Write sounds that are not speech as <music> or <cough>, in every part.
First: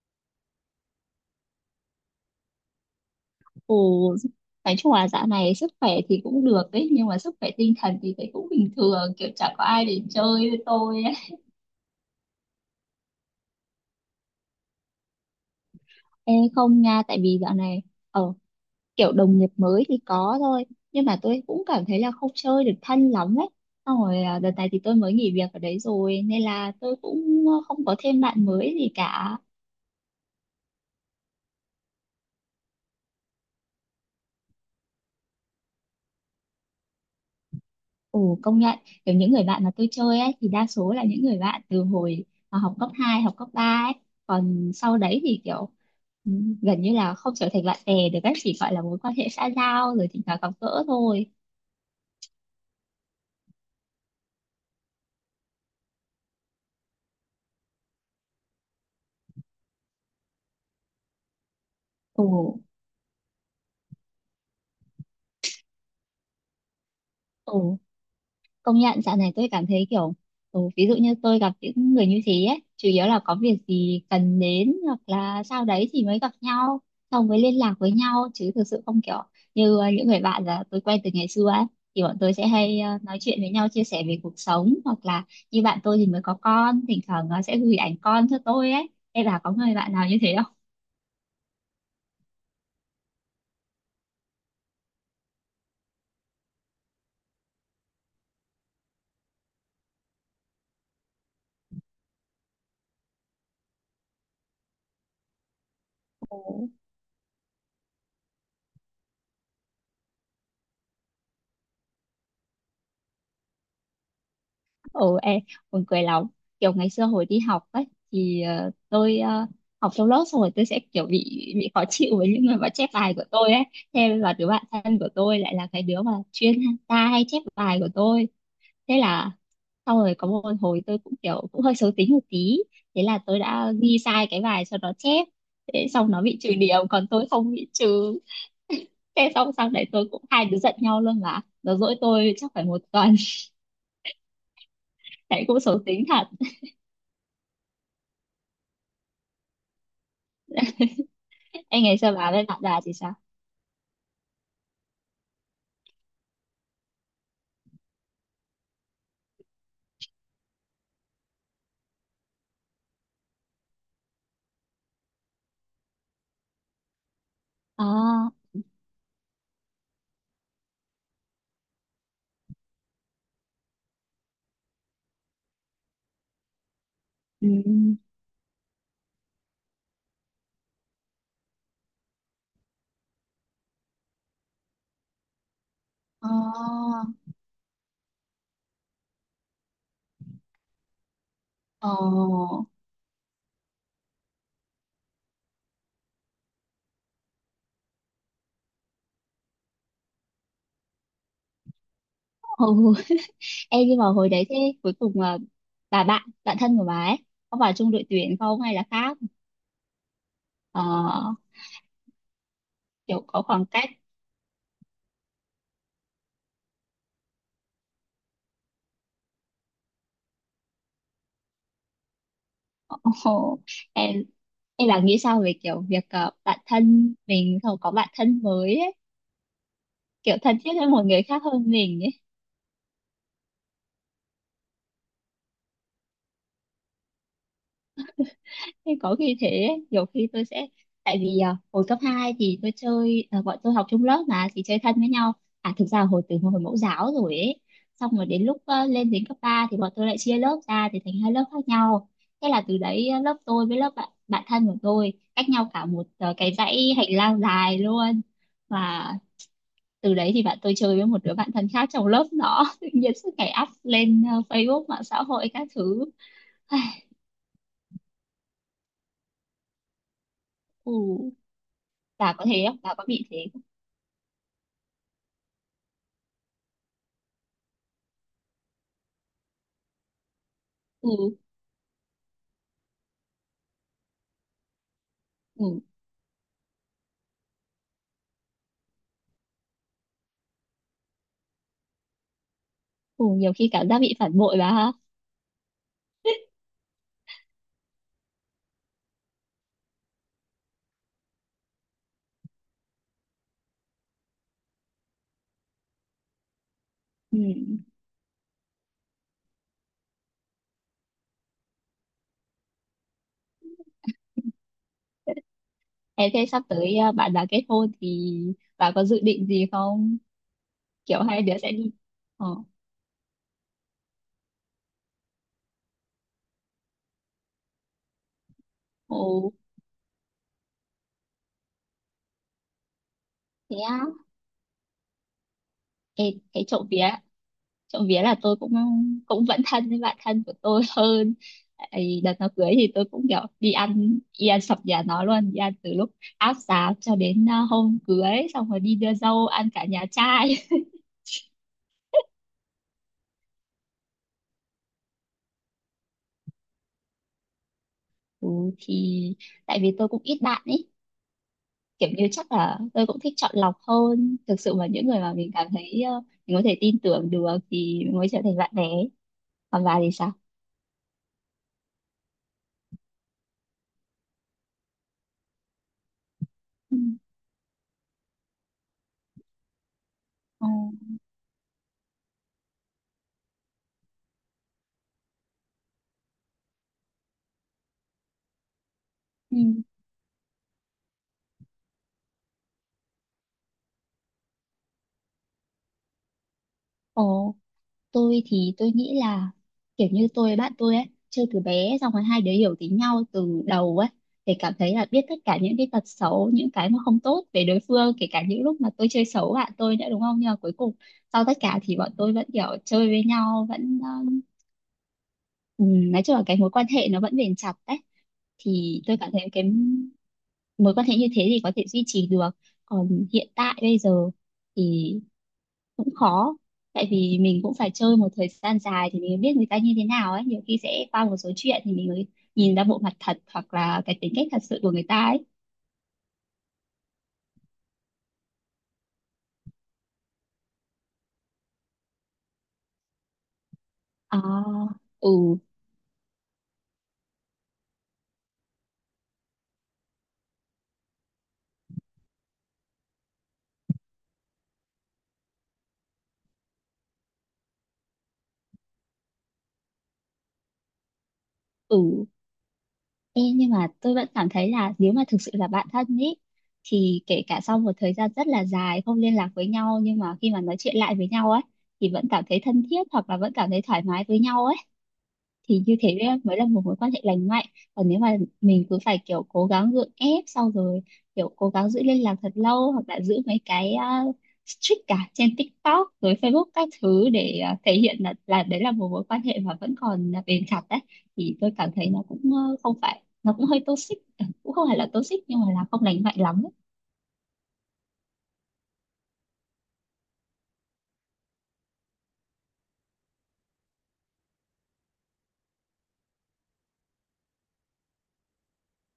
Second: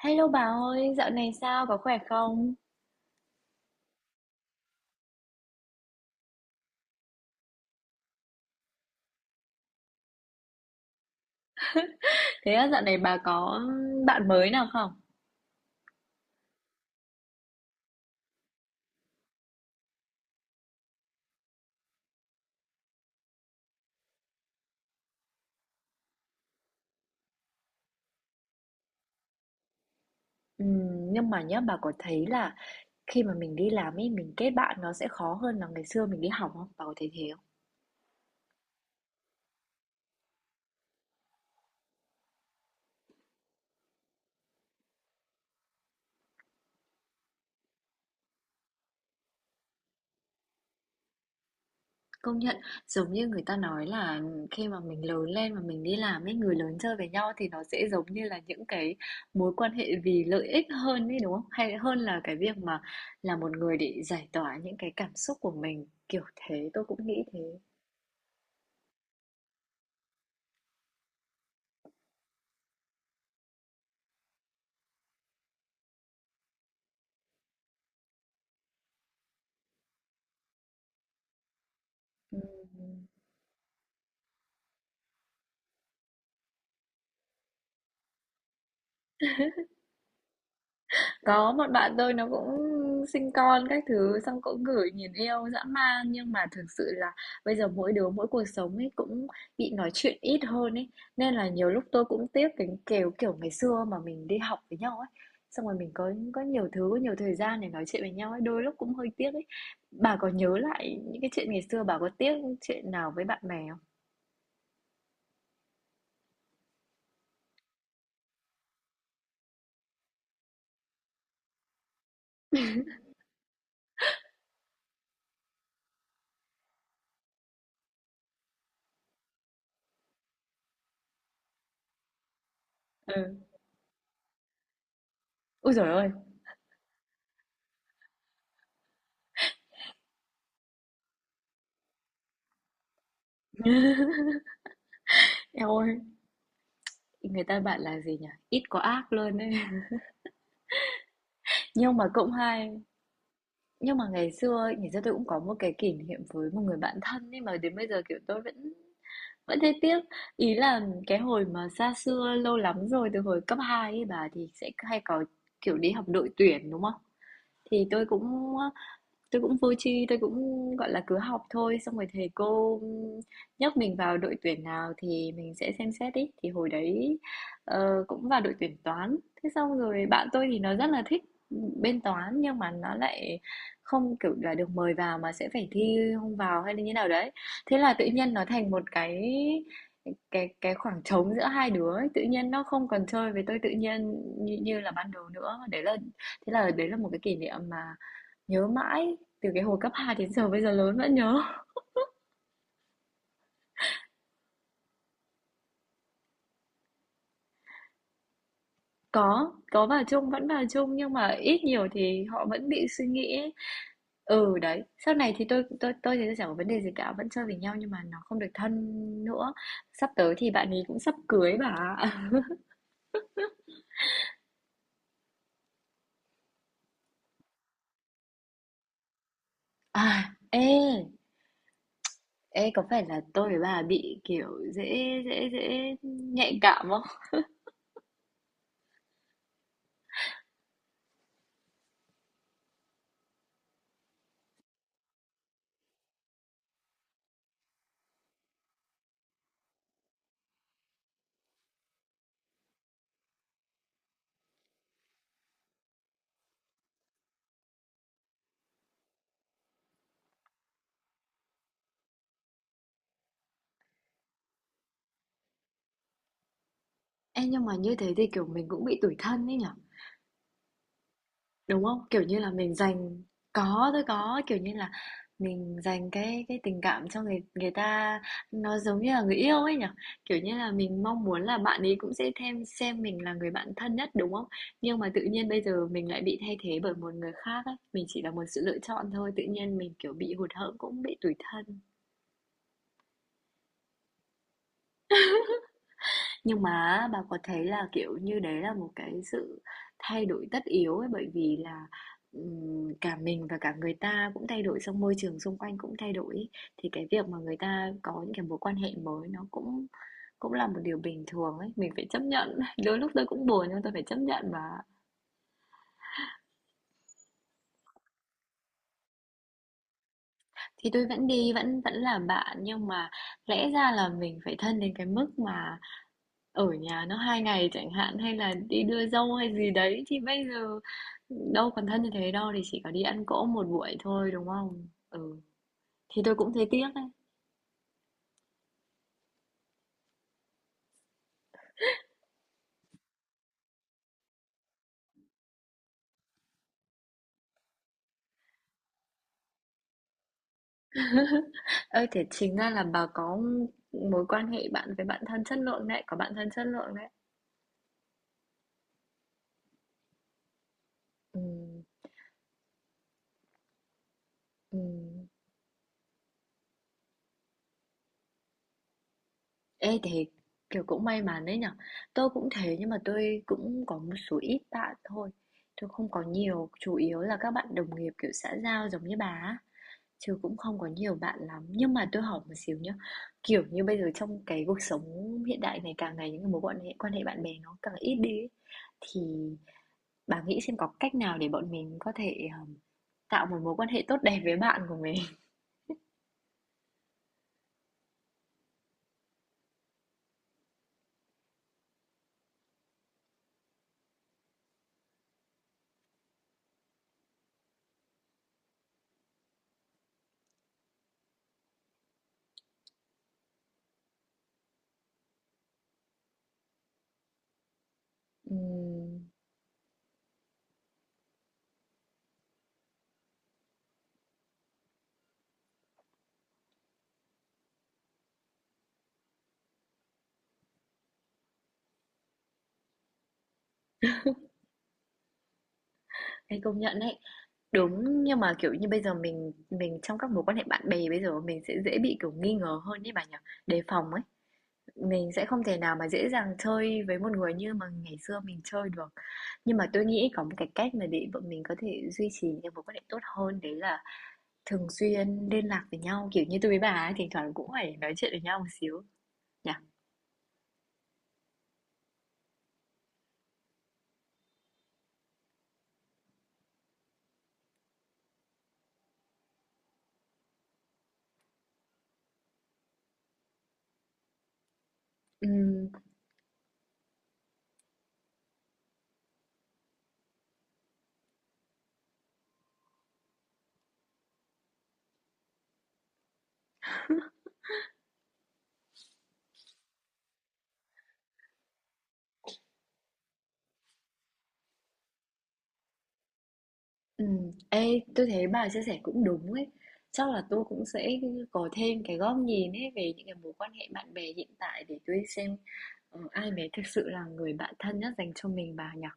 Hello bà ơi, dạo này sao, có khỏe không? Ồ, nói chung là dạo này sức khỏe thì cũng được ấy, nhưng mà sức khỏe tinh thần thì thấy cũng bình thường, kiểu chẳng có ai để chơi với tôi ấy. Thế á, dạo này bà có bạn mới nào không? Ê, không nha, tại vì dạo này, ờ, kiểu đồng nghiệp mới thì có thôi, nhưng mà tôi cũng cảm thấy là không chơi được thân lắm ấy. Xong rồi à, đợt này thì tôi mới nghỉ việc ở đấy rồi, nên là tôi cũng không có thêm bạn mới gì cả. Nhưng mà nhá, bà có thấy là khi mà mình đi làm ấy, mình kết bạn nó sẽ khó hơn là ngày xưa mình đi học không? Bà có thấy thế không? Ồ công nhận kiểu những người bạn mà tôi chơi ấy thì đa số là những người bạn từ hồi mà học cấp 2, học cấp 3 ấy, còn sau đấy thì kiểu ừ, gần như là không trở thành bạn bè được, các chỉ gọi là mối quan hệ xã giao rồi thỉnh thoảng gặp gỡ thôi. Công nhận, giống như người ta nói là khi mà mình lớn lên và mình đi làm ấy, người lớn chơi với nhau thì nó sẽ giống như là những cái mối quan hệ vì lợi ích hơn ấy đúng không? Hay hơn là ồ cái việc mà là một người để giải tỏa những cái cảm xúc của mình, kiểu thế, tôi cũng nghĩ thế. ồ công nhận dạo này tôi cảm thấy kiểu ví dụ như tôi gặp những người như thế ấy chủ yếu là có việc gì cần đến hoặc là sau đấy thì mới gặp nhau, xong mới liên lạc với nhau chứ thực sự không kiểu như những người bạn là tôi quen từ ngày xưa ấy, thì bọn tôi sẽ hay Ừm. nói chuyện với nhau chia sẻ về cuộc sống, hoặc là như bạn tôi thì mới có con thỉnh thoảng sẽ gửi ảnh con cho tôi ấy. Em là có người bạn nào như thế Có một bạn tôi nó cũng sinh con các thứ xong cũng gửi nhìn yêu dã man, nhưng mà thực sự là bây giờ mỗi đứa mỗi cuộc sống ấy cũng bị nói chuyện ít hơn ấy, nên là nhiều lúc tôi cũng tiếc cái kiểu kiểu ngày xưa mà mình đi học với nhau ấy, xong rồi mình có nhiều không? thứ, có nhiều thời gian để nói chuyện với nhau ấy, đôi lúc cũng hơi tiếc ấy. Bà có nhớ lại những cái chuyện ngày xưa, bà có tiếc chuyện nào với bạn bè không? Ừ em buồn cười lắm, kiểu ngày xưa hồi đi học ấy thì tôi học trong lớp xong rồi tôi sẽ kiểu bị khó chịu với những người mà chép bài của tôi ấy. Thế và đứa bạn thân của tôi lại là cái đứa mà chuyên ta hay chép bài của tôi. Thế là xong rồi có một hồi tôi cũng kiểu cũng hơi xấu tính một tí, thế là Ừ, tôi đã ghi sai cái bài cho nó chép. ôi Thế trời ơi. xong nó bị trừ điểm còn tôi không bị trừ. <laughs> Thế xong sau đấy tôi cũng hai đứa giận nhau luôn, mà nó dỗi tôi chắc phải một tuần. <laughs> Đấy, cũng Em xấu ơi, tính thật. người ta bạn là gì nhỉ, ít có ác luôn ấy. <laughs> Em Nhưng nghĩ mà sao bà cũng với bạn hay. đà thì sao? Nhưng mà ngày xưa ấy, ngày xưa tôi cũng có một cái kỷ niệm với một người bạn thân, nhưng mà đến bây giờ, kiểu, tôi vẫn vẫn thấy tiếc. Ý là cái hồi mà xa xưa lâu lắm rồi, từ hồi cấp 2 ấy bà, thì sẽ hay có, kiểu, đi học đội tuyển, đúng không? Thì tôi À, cũng, Tôi cũng vô tri, tôi cũng, gọi là, cứ học thôi, xong rồi thầy cô nhắc mình vào đội tuyển nào thì mình sẽ xem xét ấy. Thì hồi đấy, ừ, cũng vào đội tuyển Toán. Thế xong rồi bạn tôi thì nó rất là thích bên Toán, nhưng mà nó lại không, kiểu là, được mời vào mà sẽ phải thi không vào hay là như à, nào đấy. Thế là tự nhiên nó thành một cái khoảng trống giữa hai ờ, đứa ấy, tự nhiên nó không còn chơi với tôi tự nhiên như như là ban đầu nữa. Đấy là thế là đấy là một cái kỷ niệm mà. Nhớ mãi, từ cái hồi cấp 2 đến giờ bây giờ lớn vẫn nhớ. Ồ, em nhưng mà hồi đấy thế cuối cùng là bà bạn, bạn thân của bà ấy có vào chung đội tuyển không hay là khác? Có vào chung, vẫn vào Ờ, chung, nhưng mà ít nhiều thì họ vẫn bị suy kiểu nghĩ có ấy. khoảng cách. Ừ, đấy. Sau này thì tôi chẳng có vấn đề gì cả, vẫn chơi với nhau nhưng mà nó không được thân nữa. Sắp tới thì bạn ấy cũng sắp cưới bà. Ồ, em em là nghĩ sao về kiểu việc bạn thân mình không có bạn thân mới ấy, À, kiểu thân ê, thiết với một người khác hơn mình ấy. ê có phải là tôi với bà bị kiểu dễ dễ dễ nhạy cảm không? Thế có khi thế ấy, nhiều khi tôi sẽ tại vì hồi cấp 2 thì tôi chơi bọn tôi học chung lớp mà thì chơi thân với nhau, à thực ra hồi từ hồi mẫu giáo rồi ấy, xong rồi đến lúc lên đến cấp 3 thì bọn tôi lại chia lớp ra thì thành hai lớp khác nhau. Thế là từ đấy lớp tôi với lớp bạn bạn thân của tôi cách nhau cả một cái dãy hành lang dài luôn. Và từ đấy thì bạn tôi chơi với một đứa bạn thân khác trong lớp nó <laughs> tự nhiên suốt ngày up lên Facebook mạng xã hội các thứ. Ai, Ê nhưng mà như thế thì kiểu mình cũng bị tủi thân ấy nhở? ừ, Đúng không? Kiểu bà như có là thế mình không, bà có dành, bị thế? có, tôi có, kiểu như là mình dành cái tình cảm cho người người ta, nó giống như là người yêu ấy nhỉ? Kiểu như là mình Ừ, mong muốn là bạn ấy cũng sẽ thêm xem mình là người bạn thân nhất đúng không? Nhưng mà tự nhiên bây ừ, giờ mình lại bị thay thế bởi một người khác ấy, mình chỉ là một sự lựa chọn thôi, tự nhiên mình kiểu bị hụt hẫng, cũng bị tủi thân. ừ, nhiều khi cảm giác bị phản bội bà ha. Nhưng mà bà có thấy là, kiểu như, đấy là một cái sự thay đổi tất yếu ấy, bởi vì là, cả mình và cả người ta cũng thay đổi, xong môi trường xung quanh cũng thay đổi ấy. Thì cái việc mà Ừ. người ta có những cái mối quan hệ mới nó cũng cũng là một điều bình thường ấy, mình phải chấp nhận. <laughs> Đôi lúc tôi cũng buồn nhưng tôi phải chấp nhận mà. Thế thế sắp tới bạn đã kết hôn thì bà có dự định gì không? Thì tôi Kiểu vẫn hai đi, đứa sẽ vẫn đi vẫn là ờ bạn, nhưng mà lẽ ra là mình phải thân đến cái mức mà ở nhà nó 2 ngày chẳng hạn, hay là đi đưa dâu ồ hay gì đấy, thì bây giờ đâu còn thân như thế đâu, thì chỉ có đi ăn cỗ một thế buổi á. thôi đúng không? Ừ, thì tôi Ê, cũng thế thấy trộm tiếc đấy. vía, trộm vía là tôi cũng cũng vẫn thân với bạn thân của tôi <laughs> hơn. Ấy, đợt nó cưới thì tôi cũng kiểu đi ăn sập nhà nó luôn, đi ăn từ lúc áp giá cho đến hôm cưới xong rồi đi đưa dâu ăn cả nhà trai. Ơi thế chính ra là bà có mối quan hệ bạn với bạn thân chất lượng đấy, có bạn thân chất lượng đấy. <laughs> Ừ, thì tại vì tôi cũng ít bạn ấy, Ừ. kiểu như chắc là tôi cũng thích chọn lọc hơn, thực sự Ừ. mà những người mà mình cảm thấy mình có thể tin tưởng được thì mình mới trở thành bạn bè. Còn Ê bà thì thì sao? kiểu cũng may mắn đấy nhở. Tôi cũng thế, nhưng mà tôi cũng có một số ít bạn thôi. Tôi không có nhiều. Chủ Ừ. yếu là các bạn đồng nghiệp kiểu xã giao giống như bà á. Chứ cũng Ờ. không có nhiều bạn lắm. Nhưng mà tôi hỏi một xíu nhá. Kiểu như bây giờ trong cái cuộc sống hiện đại này, càng ngày những cái quan hệ bạn bè nó càng ít đi ấy. Thì Ừ. bà nghĩ xem có cách nào để bọn mình có thể tạo một mối quan hệ tốt đẹp với bạn của mình. <laughs> Ồ, tôi thì tôi nghĩ là kiểu như tôi với bạn tôi ấy chơi từ bé xong rồi hai đứa hiểu tính nhau từ đầu ấy, để cảm thấy là biết tất cả những cái tật xấu những cái mà không tốt về đối phương, kể cả những lúc mà tôi chơi xấu bạn tôi nữa đúng không, nhưng mà cuối cùng sau tất cả thì bọn tôi vẫn kiểu chơi với nhau vẫn ừ, nói chung là cái mối quan hệ nó vẫn bền chặt đấy. Thì Ừm. tôi cảm thấy cái mối quan hệ như thế thì có thể duy trì được, còn hiện tại bây giờ thì cũng khó, tại vì mình cũng phải chơi một thời gian dài thì mình mới biết người ta như thế nào ấy. Nhiều khi sẽ qua một số chuyện thì mình mới nhìn ra bộ mặt thật hoặc là cái tính cách thật sự của người ta ấy. Ê, công nhận đấy. Đúng, nhưng mà, kiểu như, bây giờ mình trong các mối quan hệ bạn bè, bây giờ mình sẽ dễ bị, kiểu, nghi ngờ hơn đấy bà nhỉ? Đề phòng ấy. à, ừ Mình sẽ không thể nào mà dễ dàng chơi với một người như mà ngày xưa mình chơi được. Nhưng mà tôi nghĩ có một cái cách mà để bọn mình có thể duy trì những cái mối quan hệ tốt hơn, đấy là thường xuyên liên lạc với nhau, kiểu như, tôi với bà ấy thỉnh thoảng cũng phải nói chuyện với nhau một xíu, nhỉ? ừ. Ê, nhưng mà tôi vẫn cảm thấy là nếu mà thực sự là bạn thân ý thì kể cả sau một thời gian rất là dài không liên lạc với nhau, nhưng mà khi mà nói chuyện lại với nhau ấy thì vẫn cảm thấy thân thiết hoặc là vẫn cảm thấy thoải mái với nhau ấy, thì như thế đấy mới là một mối quan hệ lành mạnh. Còn nếu mà mình cứ phải kiểu cố gắng gượng ép, sau rồi kiểu cố gắng giữ liên lạc thật lâu hoặc là giữ mấy cái uh, streak cả trên TikTok rồi Facebook các thứ để thể hiện là đấy là một mối quan hệ mà vẫn còn là bền chặt đấy, thì tôi cảm thấy nó cũng không phải, nó cũng hơi toxic, cũng không phải là toxic nhưng mà là không lành mạnh lắm ấy. Ừ. Ê, tôi thấy bà chia sẻ cũng đúng ấy. Chắc là tôi cũng sẽ có thêm cái góc nhìn ấy về những cái mối quan hệ bạn bè hiện tại để tôi xem ai mới thực sự là người bạn thân nhất dành cho mình bà nhỉ.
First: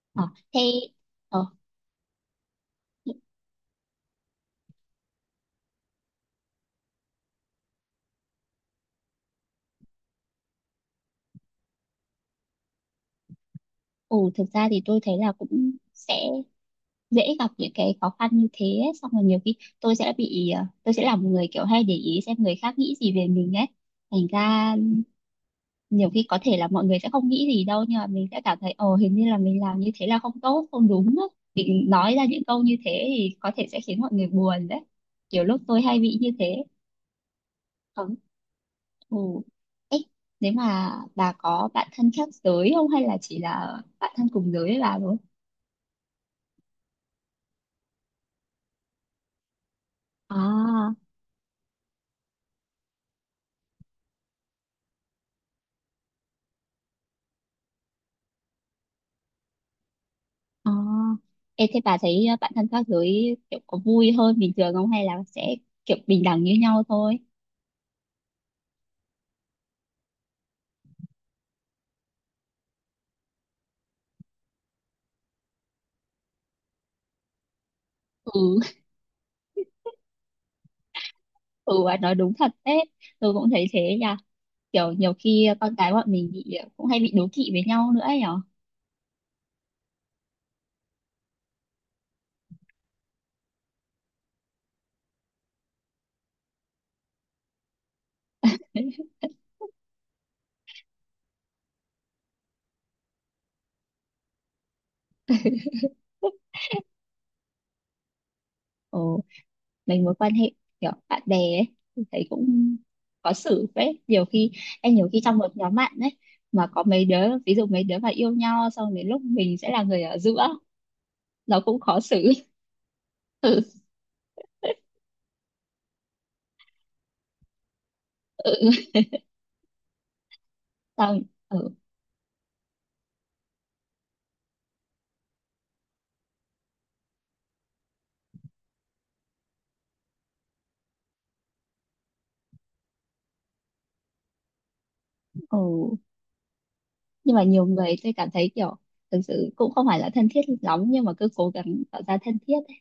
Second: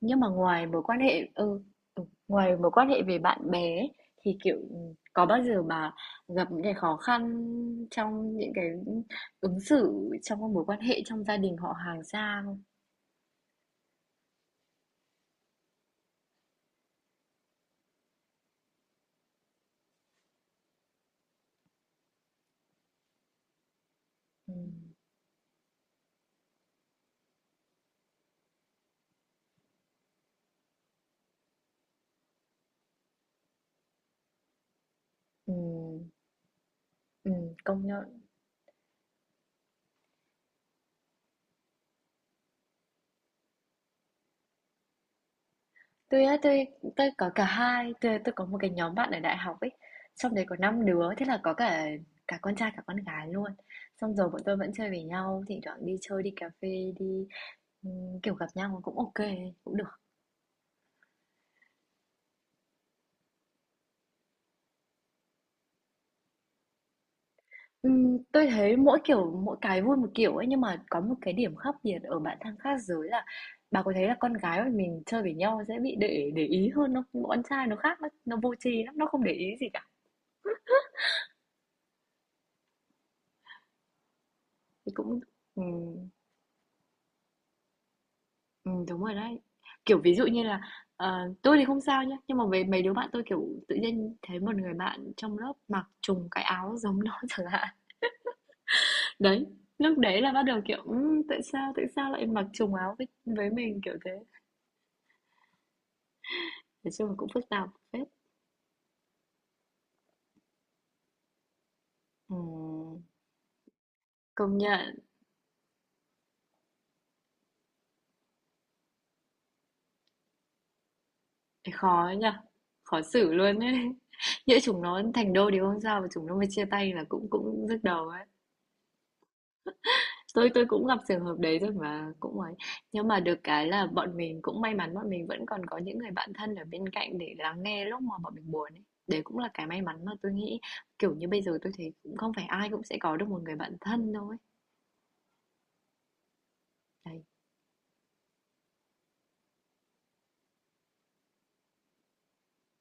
Nhưng Ờ, mà thế ờ, ngoài mối quan hệ về bạn bè ấy, thì kiểu có bao giờ bà gặp những cái khó khăn trong những cái ứng xử trong các mối quan hệ trong gia đình họ hàng xa không? ừ, thực ra thì tôi thấy là cũng sẽ dễ gặp những cái khó khăn như thế ấy. Xong rồi nhiều khi tôi sẽ bị tôi sẽ là một người kiểu hay để ý xem người khác nghĩ gì về mình ấy, thành Ừ. ra nhiều khi có thể là mọi người sẽ không nghĩ gì đâu nhưng mà mình sẽ cảm thấy ồ hình như là mình làm như thế là không tốt không đúng á, mình nói ra những câu như thế thì có thể sẽ khiến mọi người buồn đấy. Kiểu Ừ. lúc tôi hay bị như thế Ừ. Công còn nhận. ừ. Ê, nếu mà bà có bạn thân khác giới không hay là chỉ là bạn thân cùng giới với bà thôi? Tôi á, tôi có cả hai, tôi có một cái nhóm bạn ở đại học ấy, trong đấy có 5 à đứa, thế là có cả cả con trai cả con gái luôn. Xong rồi bọn tôi vẫn chơi với nhau, thỉnh thoảng đi chơi, đi cà phê, đi kiểu gặp nhau cũng ok, cũng được. Ờ, Ê, thế bà thấy bạn thân khác giới kiểu có vui hơn bình thường không hay là sẽ kiểu bình đẳng như nhau thôi? Tôi thấy mỗi kiểu mỗi cái vui một kiểu ấy, nhưng mà có một cái điểm khác biệt ở bạn thân khác giới là, bà có thấy là con gái mà mình chơi với nhau sẽ bị để ý hơn không? Nhưng con trai nó khác, nó vô Ừ, <laughs> tri lắm, nó không để ý gì cả. ừ bà nói đúng thật đấy, tôi cũng thấy thế nha. Thì Kiểu nhiều cũng. khi con cái ừm, bọn mình bị cũng hay bị đố kỵ với nhau nữa ấy nhở. Đúng rồi đấy. Kiểu, ví dụ như là, tôi thì không sao nhá, nhưng mà với mấy đứa bạn tôi, kiểu, tự nhiên thấy một người bạn trong lớp mặc trùng cái áo giống nó <laughs> chẳng hạn. <laughs> Đấy, lúc đấy là bắt đầu, kiểu, tại sao lại mặc trùng áo với mình, kiểu thế. Nói chung là cũng phức tạp phết. Ừ, mình mối quan hệ kiểu bạn bè ấy, tôi thấy cũng Ừm, có xử đấy. Nhiều khi, công nhận, em nhiều khi trong một nhóm bạn ấy mà có mấy đứa, ví dụ mấy đứa mà yêu nhau xong đến lúc mình sẽ là người ở giữa, nó cũng khó khó ấy xử. nhỉ, khó xử <laughs> luôn Ừ, ấy. <laughs> Nhỡ chúng nó thành đôi thì không sao, mà chúng nó mà chia tay là cũng cũng nhức đầu ấy. ừ, Tôi cũng gặp xong, trường hợp đấy rồi ừ. mà cũng ấy. Nhưng mà được cái là bọn mình cũng may mắn, bọn mình vẫn còn có những người bạn thân ở bên cạnh để lắng nghe lúc mà bọn mình buồn ấy. Đấy cũng là cái may mắn mà tôi nghĩ, kiểu như bây giờ tôi thấy cũng không phải ai cũng sẽ có được một người bạn thân đâu ấy. Ừ. Đấy. Nhưng mà nhiều người tôi cảm thấy kiểu thực sự cũng không phải là thân thiết lắm nhưng mà cứ cố gắng tạo ra thân thiết ấy.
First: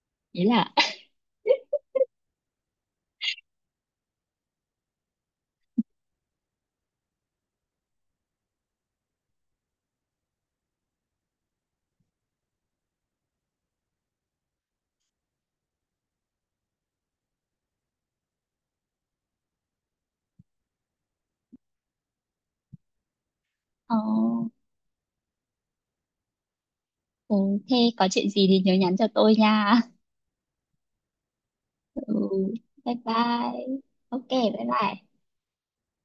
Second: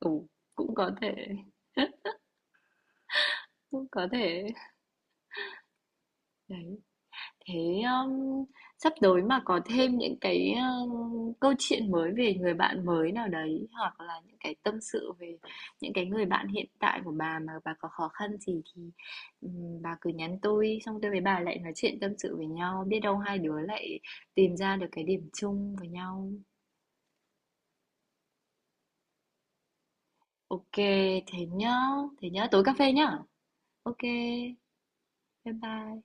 Ừ, Ý là cũng có thể cũng có thể đấy. Thế sắp tới mà có thêm những cái câu chuyện mới về người bạn mới nào đấy, hoặc là những cái tâm sự về những cái người bạn hiện tại của bà mà bà có khó khăn gì thì bà cứ nhắn tôi, xong tôi với bà lại nói chuyện tâm sự với nhau, biết đâu hai đứa <laughs> ờ, lại tìm ra được cái điểm chung với nhau. ừ, thế có chuyện gì thì nhớ nhắn cho tôi nha. Ok, thế nhá, <laughs> Ừ, thế nhá, tối cà phê bye nhá. bye. Ok, Ok bye bye. bye bye.